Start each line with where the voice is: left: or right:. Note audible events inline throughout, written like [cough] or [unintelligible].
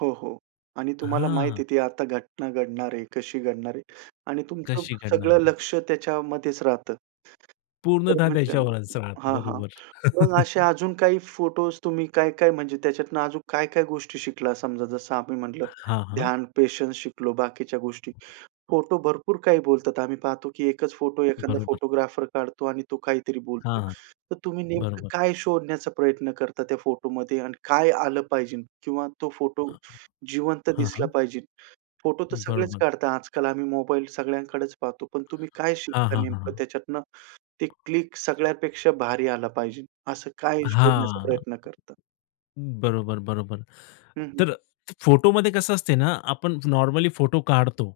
right: हो, हो आणि तुम्हाला माहिती
left: हां.
right: आहे ती आता घटना घडणार आहे. कशी घडणार आहे आणि तुमचं
left: कशी घडणार
right: सगळं
left: आहे?
right: लक्ष त्याच्यामध्येच राहतं. तर
left: पूर्णतः
right: म्हणजे अं,
left: त्याच्यावरच राहतं,
right: हां, हां.
left: बरोबर.
right: मग असे
left: [chuckles]
right: अजून काही फोटोस तुम्ही काय-काय म्हणजे त्याच्यातून अजून काय-काय गोष्टी शिकला? समजा जसं आम्ही म्हटलं तर
left: हां, हां.
right: ध्यान, पेशन्स शिकलो, बाकीच्या गोष्टी. फोटो भरपूर काही बोलतात. आम्ही पाहतो की एकच फोटो एखादा
left: बरोबर.
right: फोटोग्राफर काढतो आणि तो काहीतरी बोलतो.
left: हां, हां.
right: तर तुम्ही नेमकं
left: बरोबर.
right: काय शोधण्याचा प्रयत्न करतात त्या फोटोमध्ये आणि काय आलं पाहिजे? किंवा तो फोटो
left: अ, हो,
right: जिवंत
left: हां,
right: दिसला
left: हां.
right: पाहिजे. फोटो तर सगळेच
left: बरोबर.
right: काढतात. आजकाल आम्ही मोबाईल सगळ्यांकडेच पाहतो. पण तुम्ही काय
left: हां,
right: शिकता
left: हां, हां,
right: नेमकं
left: हां.
right: त्याच्यातनं. ते क्लिक
left: [unintelligible]
right: सगळ्यापेक्षा भारी आला पाहिजे, असं काय शोधण्याचा
left: हां.
right: प्रयत्न करता?
left: बरोबर, बरोबर.
right: हं, हं.
left: तर फोटोमध्ये कसं असते ना, आपण नॉर्मली फोटो काढतो.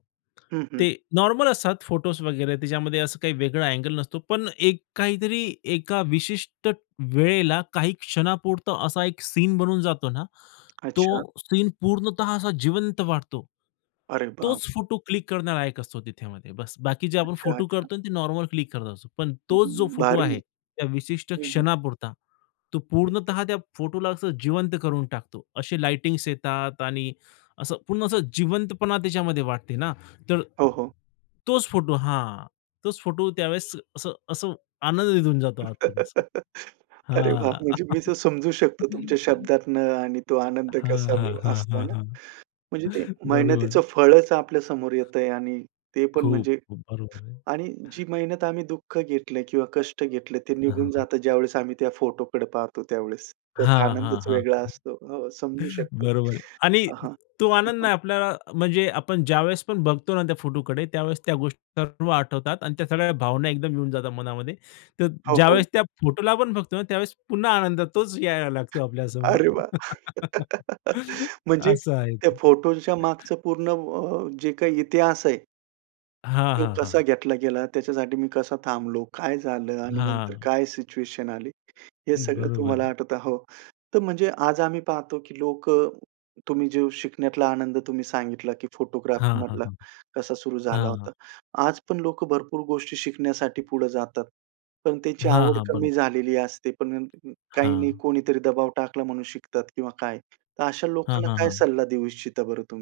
right: हं, हं.
left: ते नॉर्मल असतात फोटोस वगैरे, त्याच्यामध्ये असं काही वेगळा अँगल नसतो, पण एक काहीतरी एका विशिष्ट वेळेला काही क्षणापुरता असा एक सीन बनून जातो ना.
right: अच्छा.
left: तो सीन पूर्णतः असा जिवंत वाटतो.
right: अरे बाप!
left: तोच फोटो क्लिक करणारा एक असतो त्याच्यामध्ये. बस्स, बाकी जे आपण
right: अच्छा,
left: फोटो
right: अच्छा.
left: करतो ना ते नॉर्मल क्लिक करत असतो. पण
right: अं,
left: तोच जो फोटो
right: भारी!
left: आहे त्या विशिष्ट
right: हं, हं.
left: क्षणापुरता, तो
right: एकदम.
left: पूर्णतः त्या फोटोला असं जिवंत करून टाकतो. असे लाइटिंग्स येतात आणि असं पूर्ण असं जिवंतपणा त्याच्यामध्ये वाटते ना. तर
right: हो, हो.
left: तोच फोटो हां, तोच फोटो त्यावेळेस असं असं आनंद देऊन जातो आतून असं.
right: [chuckles] अरे वाह!
left: हां.
right: म्हणजे मी तर समजू शकतो तुमच्या
left: [chuckles]
right: शब्दातनं आणि तो आनंद
left: हां,
right: कसा
left: हां,
right: ब
left: हां,
right: असतो, हे
left: हां,
right: ना?
left: हां.
right: म्हणजे ते मेहनतीचं
left: बरोबर.
right: फळच आपल्या समोर येतंय आणि ते पण
left: खूप!
right: म्हणजे
left: बरोबर आहे.
right: आणि जी मेहनत आम्ही दुःख घेतलंय किंवा कष्ट घेतले ते
left: हां,
right: निघून
left: हां.
right: जातं, ज्यावेळेस आम्ही त्या फोटोकडे पाहतो त्यावेळेस. त्याचा
left: हां, हां, हां,
right: आनंदच
left: हां.
right: वेगळा असतो. हो, समजू शकतो.
left: बरोबर आहे आणि
right: हां, हां,
left: तो
right: हां,
left: आनंद ना
right: हां.
left: आपल्याला म्हणजे आपण ज्यावेळेस पण बघतो ना त्या फोटोकडे, त्यावेळेस त्या गोष्टी सर्व आठवतात अन् त्या सगळ्या भावना एकदम येऊन जातात मनामध्ये. तर
right: हो, हो.
left: ज्यावेळेस त्या फोटोला आपण बघतो ना, त्यावेळेस पुन्हा आनंद तोच यायला लागतो आपल्यासमोर.
right: अरे वाह! [chuckles]
left: [laughs]
right: म्हणजे
left: असं आहे
right: त्या
left: ते.
right: फोटोच्या मागचं पूर्ण अ, जे काही इतिहास आहे
left: हां,
right: तो
left: हां, हां.
right: कसा घेतला गेला? त्याच्यासाठी मी कसा थांबलो? काय झालं? आणि नंतर
left: हां.
right: काय सिच्युएशन आली? हे सगळं
left: बरोबर
right: तुम्हाला
left: आहे.
right: आठवतं हो, तर म्हणजे आज आम्ही पाहतो की लोक तुम्ही जे शिकण्यातला आनंद तुम्ही सांगितला की फोटोग्राफी
left: हां, हां,
right: मधला
left: हां.
right: कसा सुरु झाला
left: हां.
right: होता, आज पण लोक भरपूर गोष्टी शिकण्यासाठी पुढे जातात, पण त्यांची
left: हां,
right: आवड
left: हां. बरोब
right: कमी झालेली असते. पण अं, काही नाही
left: हां.
right: कोणीतरी दबाव टाकला म्हणून शिकतात किंवा काय. तर अशा
left: हां,
right: लोकांना
left: हां,
right: काय
left: हां.
right: सल्ला देऊ इच्छिता बरं तुम्ही?